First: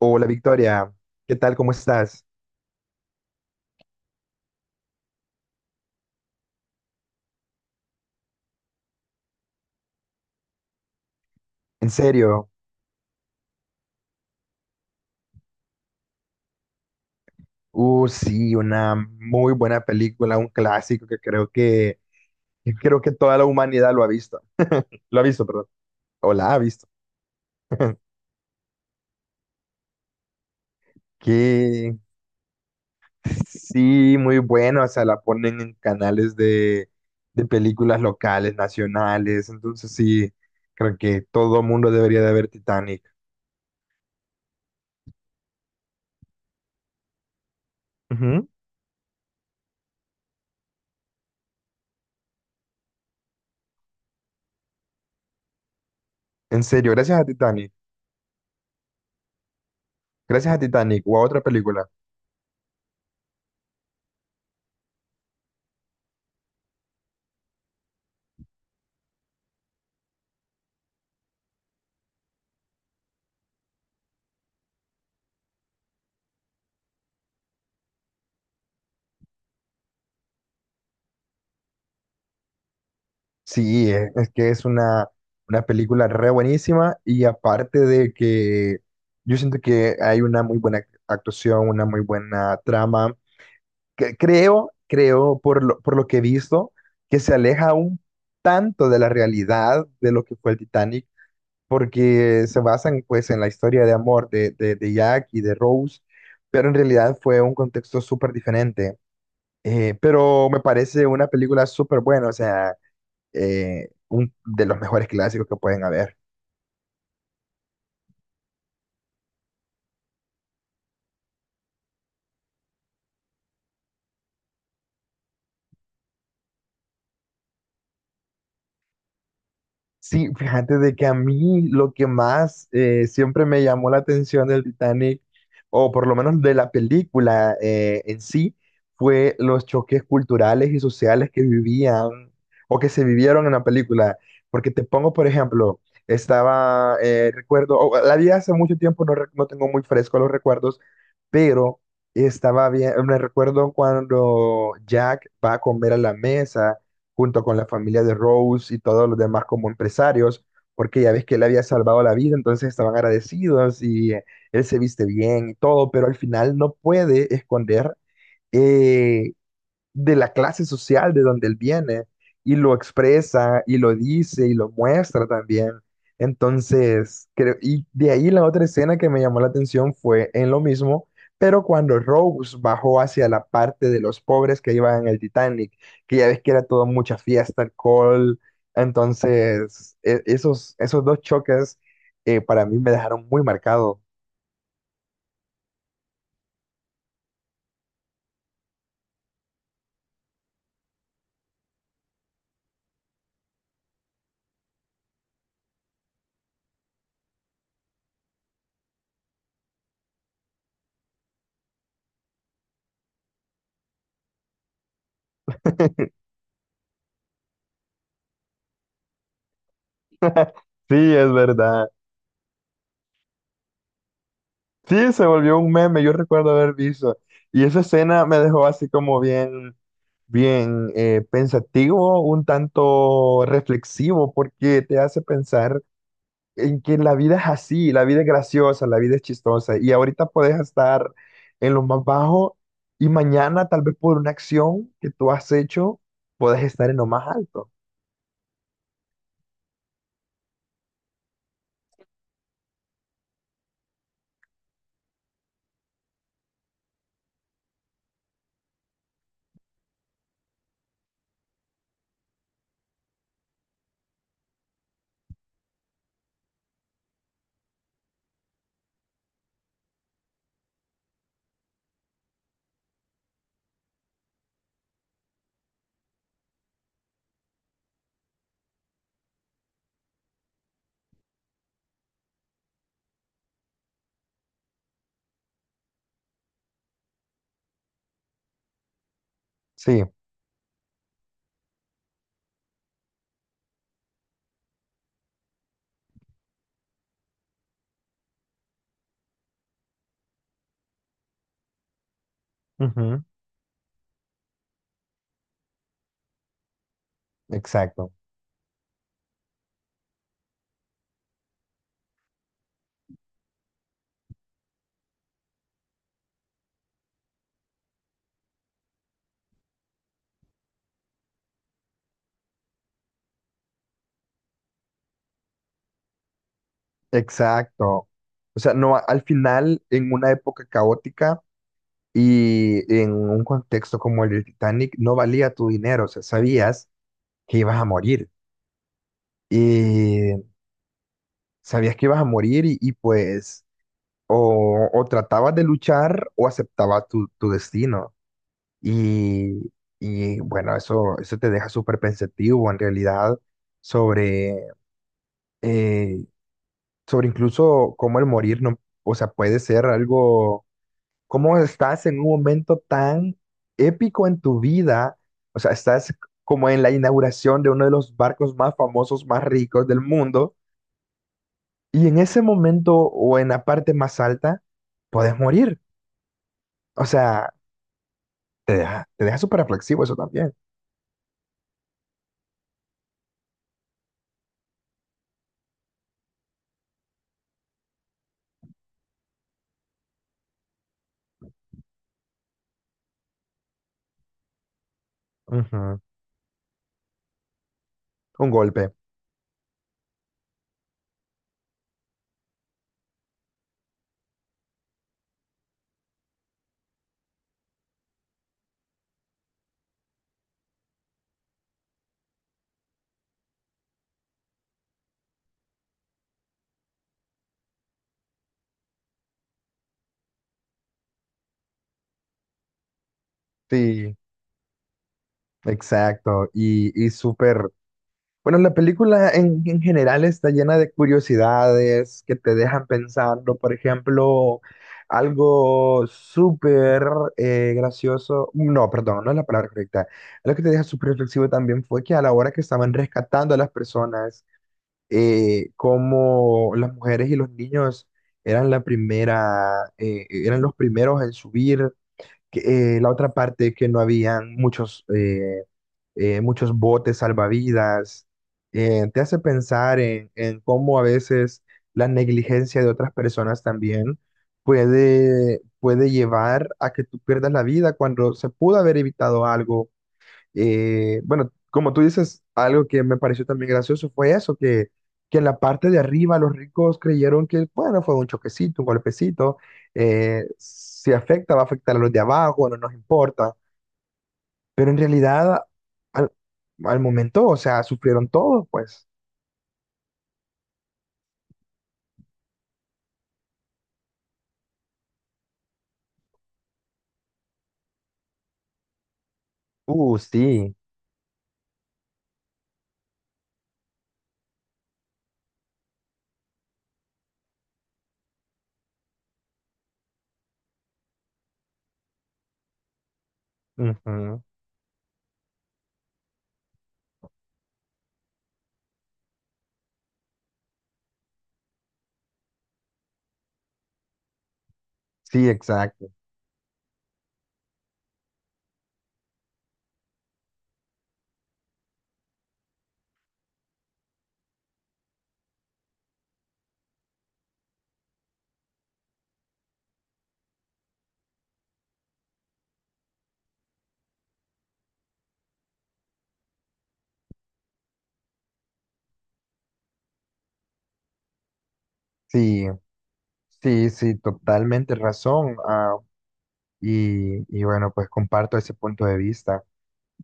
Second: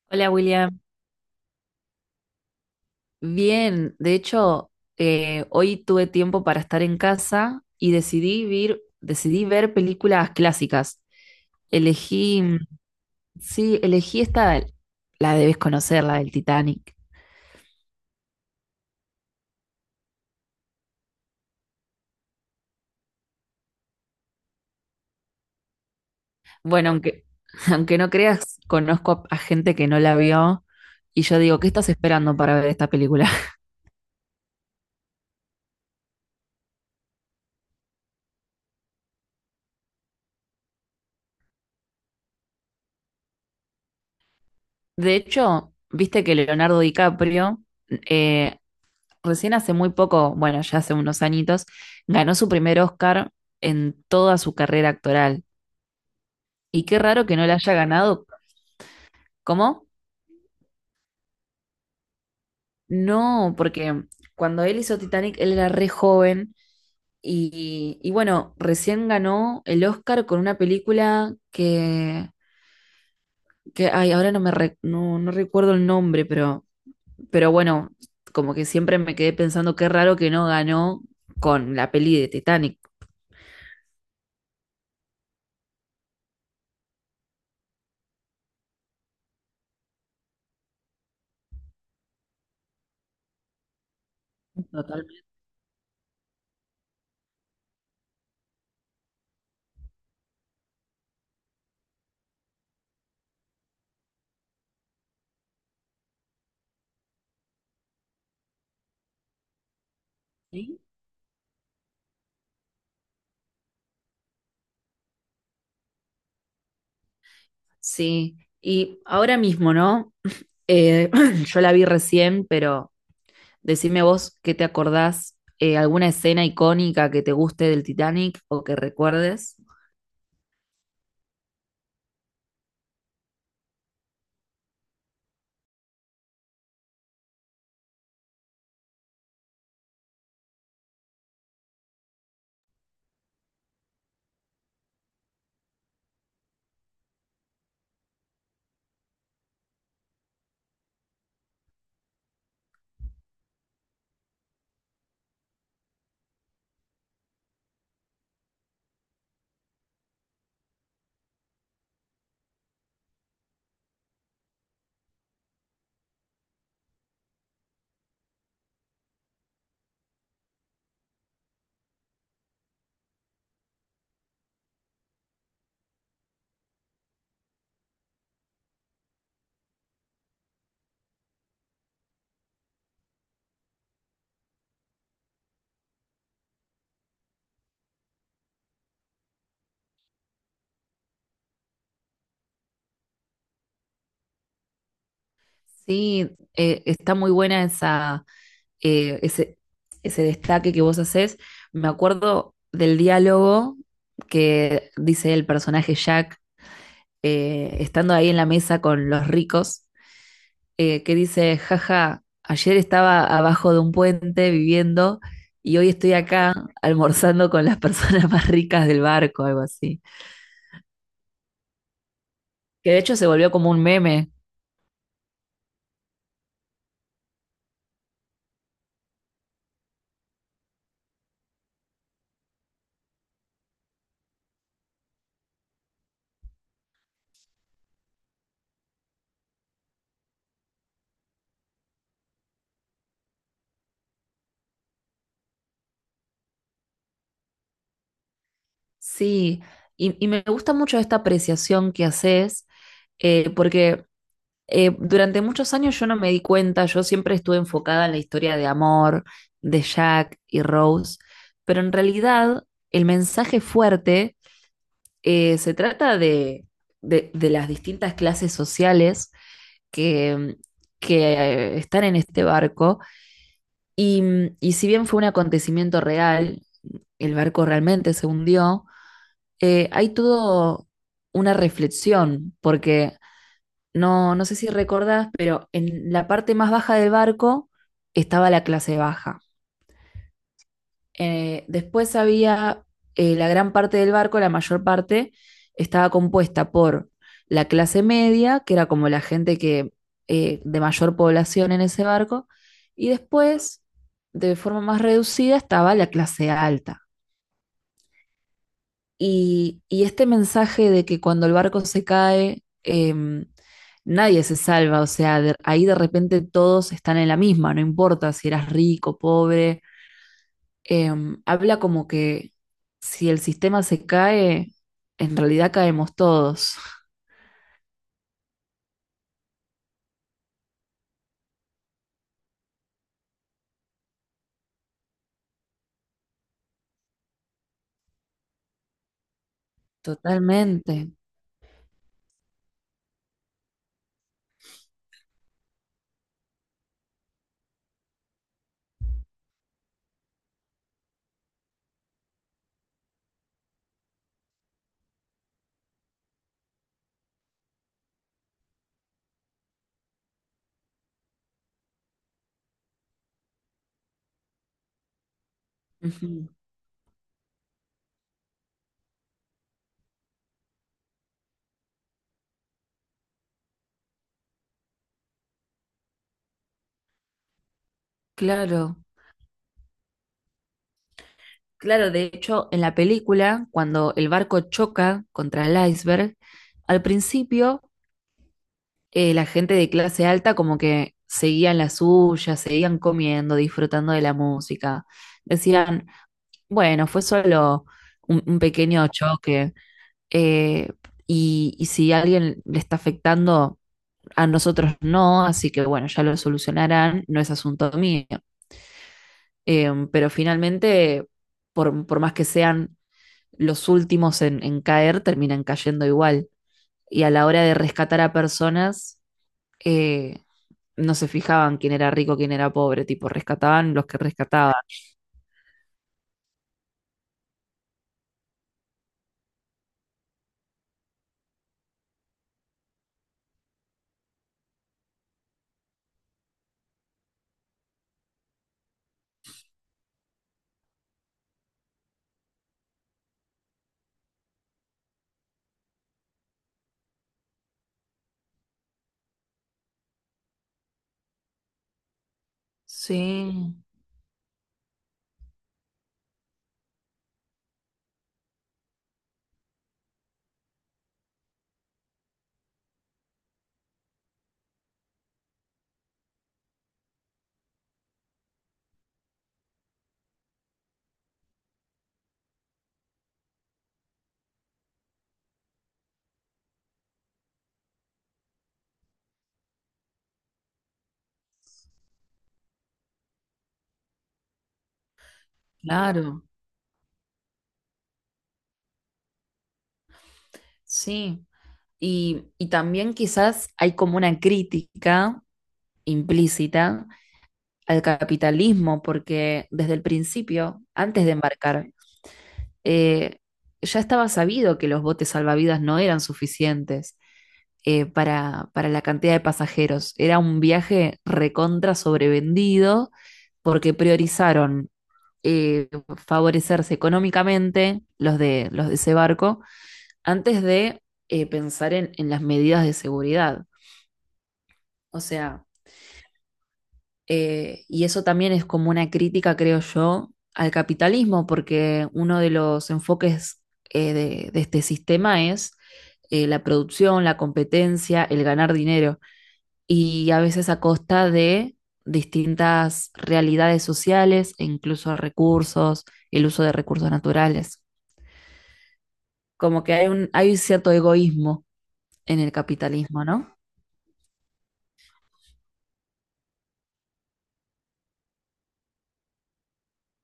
Hola Hola William, Victoria, ¿qué tal? ¿Cómo estás? bien, de hecho hoy tuve tiempo para estar en casa y decidí ver películas clásicas. En Elegí, serio. mm, sí, elegí esta, la debes conocer, la del Titanic. Sí, una muy buena película, un clásico que creo que toda la humanidad lo ha visto. Lo ha visto, perdón. O la ha visto. Bueno, aunque, aunque no creas, conozco a gente que no la vio y yo digo, ¿qué estás Que esperando para ver esta película? sí, muy bueno, o sea, la ponen en canales de películas locales, nacionales, entonces sí, creo que todo mundo debería de ver Titanic. De hecho, viste que Leonardo DiCaprio Ujú. eh, recién hace muy poco, bueno, ya hace unos añitos, ganó su primer Oscar en toda su carrera actoral. ¿En Y serio, qué raro que no le haya ganado. ¿Cómo? gracias a Titanic o a otra película? No, porque cuando él hizo Titanic, él era re joven. Y bueno, recién ganó el Oscar con una película que ay, ahora no me re- no, no recuerdo el nombre, pero bueno, como que siempre me quedé pensando qué raro que no ganó con la peli de Titanic. Sí, es que es una película re buenísima, y aparte de que yo siento que hay una muy buena actuación, una muy buena trama, que creo, Totalmente. creo por lo que he visto, que se aleja un tanto de la realidad de lo que fue el Titanic, porque se basan pues en la historia de amor de Jack y de Rose, pero en realidad fue un contexto súper diferente. Pero me parece una película súper buena, o sea, un, de los mejores clásicos que pueden haber. Sí, y ahora mismo, ¿no? Eh, yo la vi recién, pero decime vos qué te acordás, alguna escena icónica que te guste del Titanic o que recuerdes. Sí, fíjate de que a mí lo que más siempre me llamó la atención del Titanic, o por lo menos de la película en sí, fue los choques culturales y sociales que vivían o que se vivieron en la película. Porque te pongo, por ejemplo, estaba, recuerdo, la vi hace mucho tiempo, no, no tengo muy fresco los recuerdos, pero estaba bien, me recuerdo cuando Jack va a comer a la mesa junto con la familia de Rose y todos los demás como empresarios, porque ya ves que él había salvado la vida, entonces estaban agradecidos y, él se viste bien y todo, pero al final no puede esconder eh, de la clase social de donde él viene, y lo expresa y lo dice y lo muestra también. Entonces, creo, y de ahí la otra escena que me llamó la atención fue en lo mismo, pero cuando Rose bajó hacia la parte de los pobres que iban en el Titanic, que ya ves que era todo mucha fiesta, alcohol, entonces esos dos choques, para mí me dejaron muy marcado. Sí, está muy buena esa, eh, ese, ese destaque que vos hacés. Me acuerdo del diálogo que dice el personaje Jack, estando ahí en la mesa con los ricos, que dice, jaja, ayer estaba abajo de un puente viviendo y hoy estoy acá almorzando con las personas más ricas del barco, algo así. Sí, es verdad. Que de hecho se volvió como un meme. Sí, se volvió un meme, yo recuerdo haber visto. Y esa escena me dejó así como bien, bien, pensativo, un tanto reflexivo, porque te hace pensar en que la vida es así, la vida es graciosa, la vida es chistosa. Y ahorita puedes estar en lo más bajo, y mañana, tal vez por una acción que tú has hecho, puedes estar en lo más alto. Sí, y me gusta mucho esta apreciación que haces, porque durante muchos años yo no me di cuenta, yo siempre estuve enfocada en la historia de amor de Jack y Rose, pero en realidad el mensaje fuerte se trata de las distintas clases sociales que, que, están en este barco y, y si bien fue un acontecimiento real, el barco realmente se hundió, hay todo una reflexión porque no sé si recordás, pero en la parte más baja del barco estaba la clase baja. Sí, Después había la gran parte del barco, la mayor parte, estaba compuesta por la clase media, que era como la gente de mayor población en ese barco, y ujú. después, de forma más reducida, estaba la clase alta. Exacto, Y este mensaje de que cuando el barco se cae, nadie se salva, o sea, ahí de repente todos están en la misma, no importa si eras rico, pobre, habla como que si el sistema se cae, en realidad caemos todos. exacto. O sea, no, al final, en una época caótica, y en un contexto como el del Titanic, no valía tu dinero, o sea, sabías que ibas a morir. Y Totalmente. sabías que ibas a morir y pues o tratabas de luchar o aceptabas tu, tu destino. Y, y bueno, eso te deja súper pensativo en realidad sobre, eh, sobre incluso cómo el morir no, o sea, puede ser algo, cómo estás en un momento tan épico en tu vida. O sea, estás Ujú. como en la inauguración de uno de los barcos más famosos, más ricos del mundo. Y en ese momento o en la parte más alta, puedes morir. O sea, Claro. Te deja súper reflexivo eso también. Claro, de hecho, en la película, cuando el barco choca contra el iceberg, al principio la gente de clase alta como que seguían la suya, seguían comiendo, disfrutando de la música. Ujú. Decían, bueno, fue solo Un un golpe. pequeño choque. eh, y si a alguien le está afectando a nosotros no, así que bueno, ya lo solucionarán, no es asunto mío. Pero finalmente, más que sean los últimos caer, terminan cayendo igual. Y a la hora de rescatar a personas, eh, no se fijaban quién era rico, quién era pobre, tipo, rescataban los Sí, que rescataban. exacto. Y súper. Bueno, la película en general está llena de curiosidades que te dejan pensando. Por ejemplo, algo súper, gracioso. No, perdón, no es la palabra correcta. Algo que te deja súper reflexivo también fue que a la hora que estaban rescatando a las personas, como las mujeres y los niños eran la primera, eran los primeros en subir, que, la otra parte Sí, que no habían muchos muchos botes salvavidas, te hace pensar en cómo a veces la negligencia de otras personas también puede, puede llevar a que tú pierdas la vida cuando se pudo haber evitado algo. Bueno, como tú dices, algo que me pareció también gracioso fue eso, que en la parte de arriba los ricos creyeron que, bueno, fue un choquecito, un golpecito, si afecta, va a afectar a los de abajo, no nos importa. Pero en realidad, al, claro, al momento, o sea, sufrieron todos, pues. sí. Y también quizás hay como una crítica implícita al capitalismo, porque desde el Sí. principio, antes de embarcar, eh, ya estaba sabido que los botes salvavidas no eran suficientes para la cantidad de pasajeros. Era un viaje recontra sobrevendido porque Ujú. priorizaron eh, favorecerse económicamente los de ese barco antes de pensar en las medidas de seguridad. O Sí, sea, exacto. Y eso también es como una crítica, creo yo, al capitalismo, porque uno de los enfoques de este sistema es la producción, la competencia, el ganar dinero, y a veces a costa de distintas realidades sociales e incluso recursos, el uso de recursos naturales. Como que hay un cierto egoísmo en el Sí, capitalismo, ¿no? sí, sí, totalmente razón. Y, y bueno, pues comparto ese punto de vista.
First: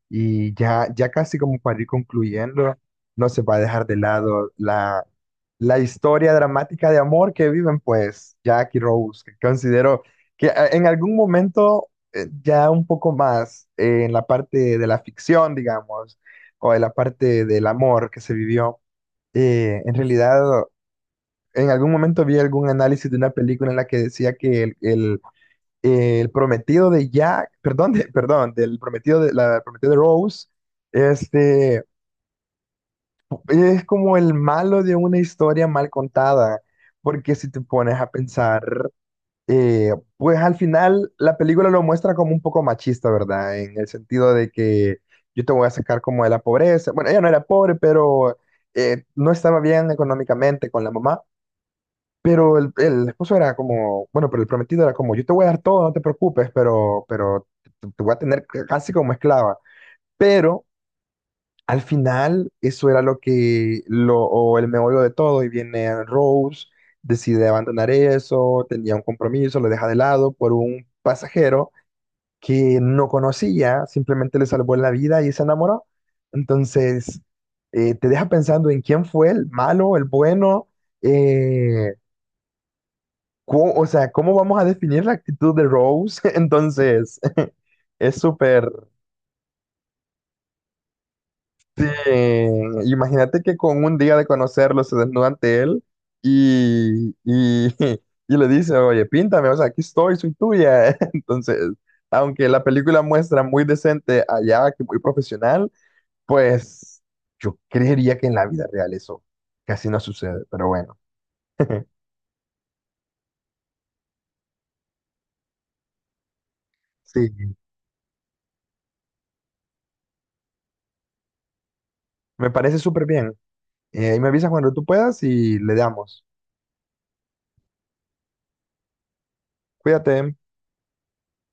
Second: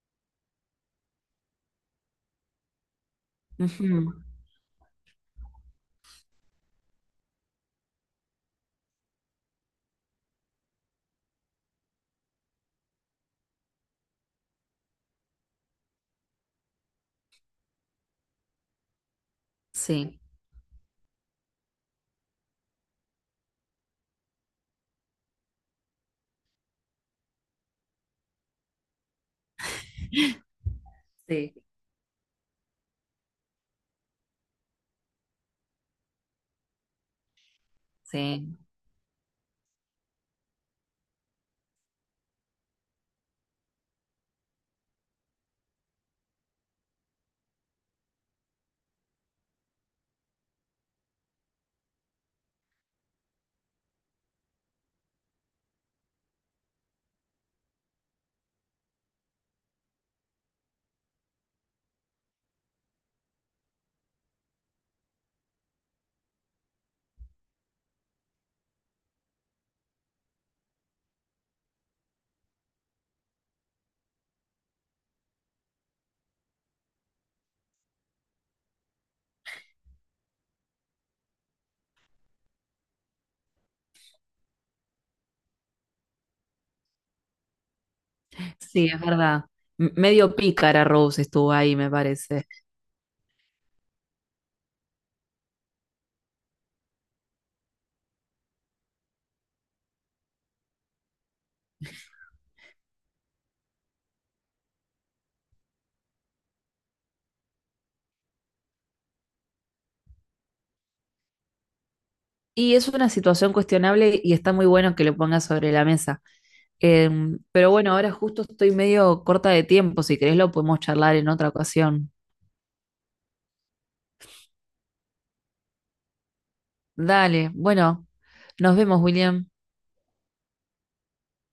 Y ya, ya casi como para ir concluyendo, no se va a dejar de Ujú. lado la, la historia dramática de amor que viven, pues, Jack y Rose, que considero que, en algún momento, ya un poco más, en la parte de la ficción, digamos, o en la parte del amor que se vivió, en Sí, realidad, en algún momento vi algún análisis de una película en la que decía que el, el prometido de Jack, perdón, perdón, del prometido de la prometida de Rose, sí, este es como el malo de una historia mal contada, porque si te pones a sí. pensar, pues al final la película lo muestra como un poco machista, ¿verdad? En el sentido de que yo te voy a sacar como de la pobreza. Bueno, ella no era pobre, pero, no estaba bien económicamente con la mamá. Pero el esposo era como, bueno, pero el prometido era como, yo te voy a dar todo, no te preocupes, pero te voy a tener casi como esclava. Pero al final eso era lo que, lo, o el meollo de todo, y viene Rose, decide abandonar eso, tenía un compromiso, lo deja de lado por un pasajero que no conocía, simplemente le salvó la vida y se enamoró. Entonces, te deja pensando en quién fue el malo, el bueno. eh, o sea, ¿cómo vamos a definir la actitud de Rose? Entonces, es súper... Sí, es verdad. M- Medio pícara Rose estuvo ahí, Sí, me parece. imagínate que con un día de conocerlo se desnuda ante él y, y le dice, oye, píntame, o sea, aquí estoy, soy tuya. Entonces, aunque la película muestra muy decente allá, que muy profesional, pues yo creería que en la vida real eso casi no sucede, pero bueno. Y es una situación cuestionable y está muy bueno que lo pongas sobre la mesa. Em, Sí, pero bueno, ahora justo estoy medio corta de tiempo. Si querés, lo podemos charlar en otra ocasión. me parece súper bien. Ahí me avisas cuando tú puedas y le damos. Dale, bueno, nos vemos, William. Cuídate.